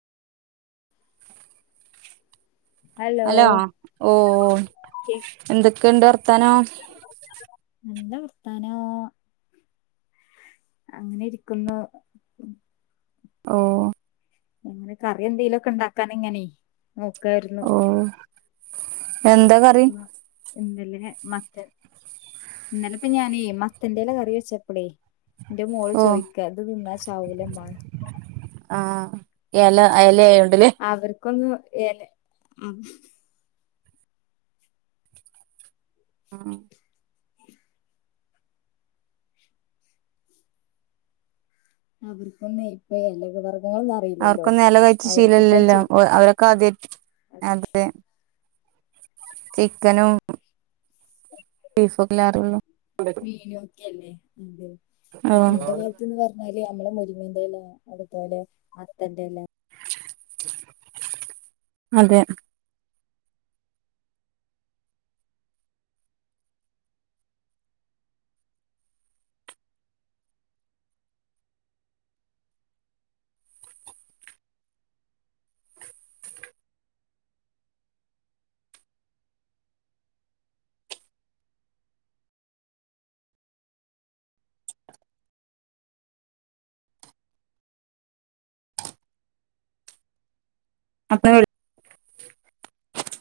hello ഓ എന്തൊക്കെയൊണ്ട് വർത്താനം നല്ല വർത്താനോ അങ്ങനെ ഇരിക്കുന്നു ഓ ഇന്ന് കറി എന്തേലും ഒക്കെ ഒണ്ടാക്കാന്നിങ്ങനേ നോക്ക്വാരുന്നു ഓ എന്താ കറി എന്തേലും ഞാൻ മത്തൻ ഇന്നലെ ഇപ്പ ഞാനേ മത്തന്റെല കറി വെച്ചപ്പളേ എന്റെ മോള് ഓ ചോയ്ക്കാ ഇത് തിന്നാ ചാവൂലേമ്മാ ന്ന് ആഹ് എല എലയായോണ്ട്ല്ലേ അവർക്കൊന്നും എല ഉം ഉം അവർക്കൊന്നും ഇപ്പ എല വർഗ്ഗങ്ങള് അവർക്കൊന്നും എല കഴിച്ച് ശീലവില്ലല്ലോ അവരൊക്കെ ആദ്യായ് അതെ ചിക്കനും ബീഫൊക്കെല്ലാറുള്ളൂ മീനും ഒക്കെല്ലേ അതെ പണ്ട് ഓ കാലത്ത് ത്ത്ന്ന് പറഞ്ഞാല് നമ്മള് മുരിങ്ങേന്റെല അതുപോലെ മത്തന്റെല അതെ അപ്പ അവര്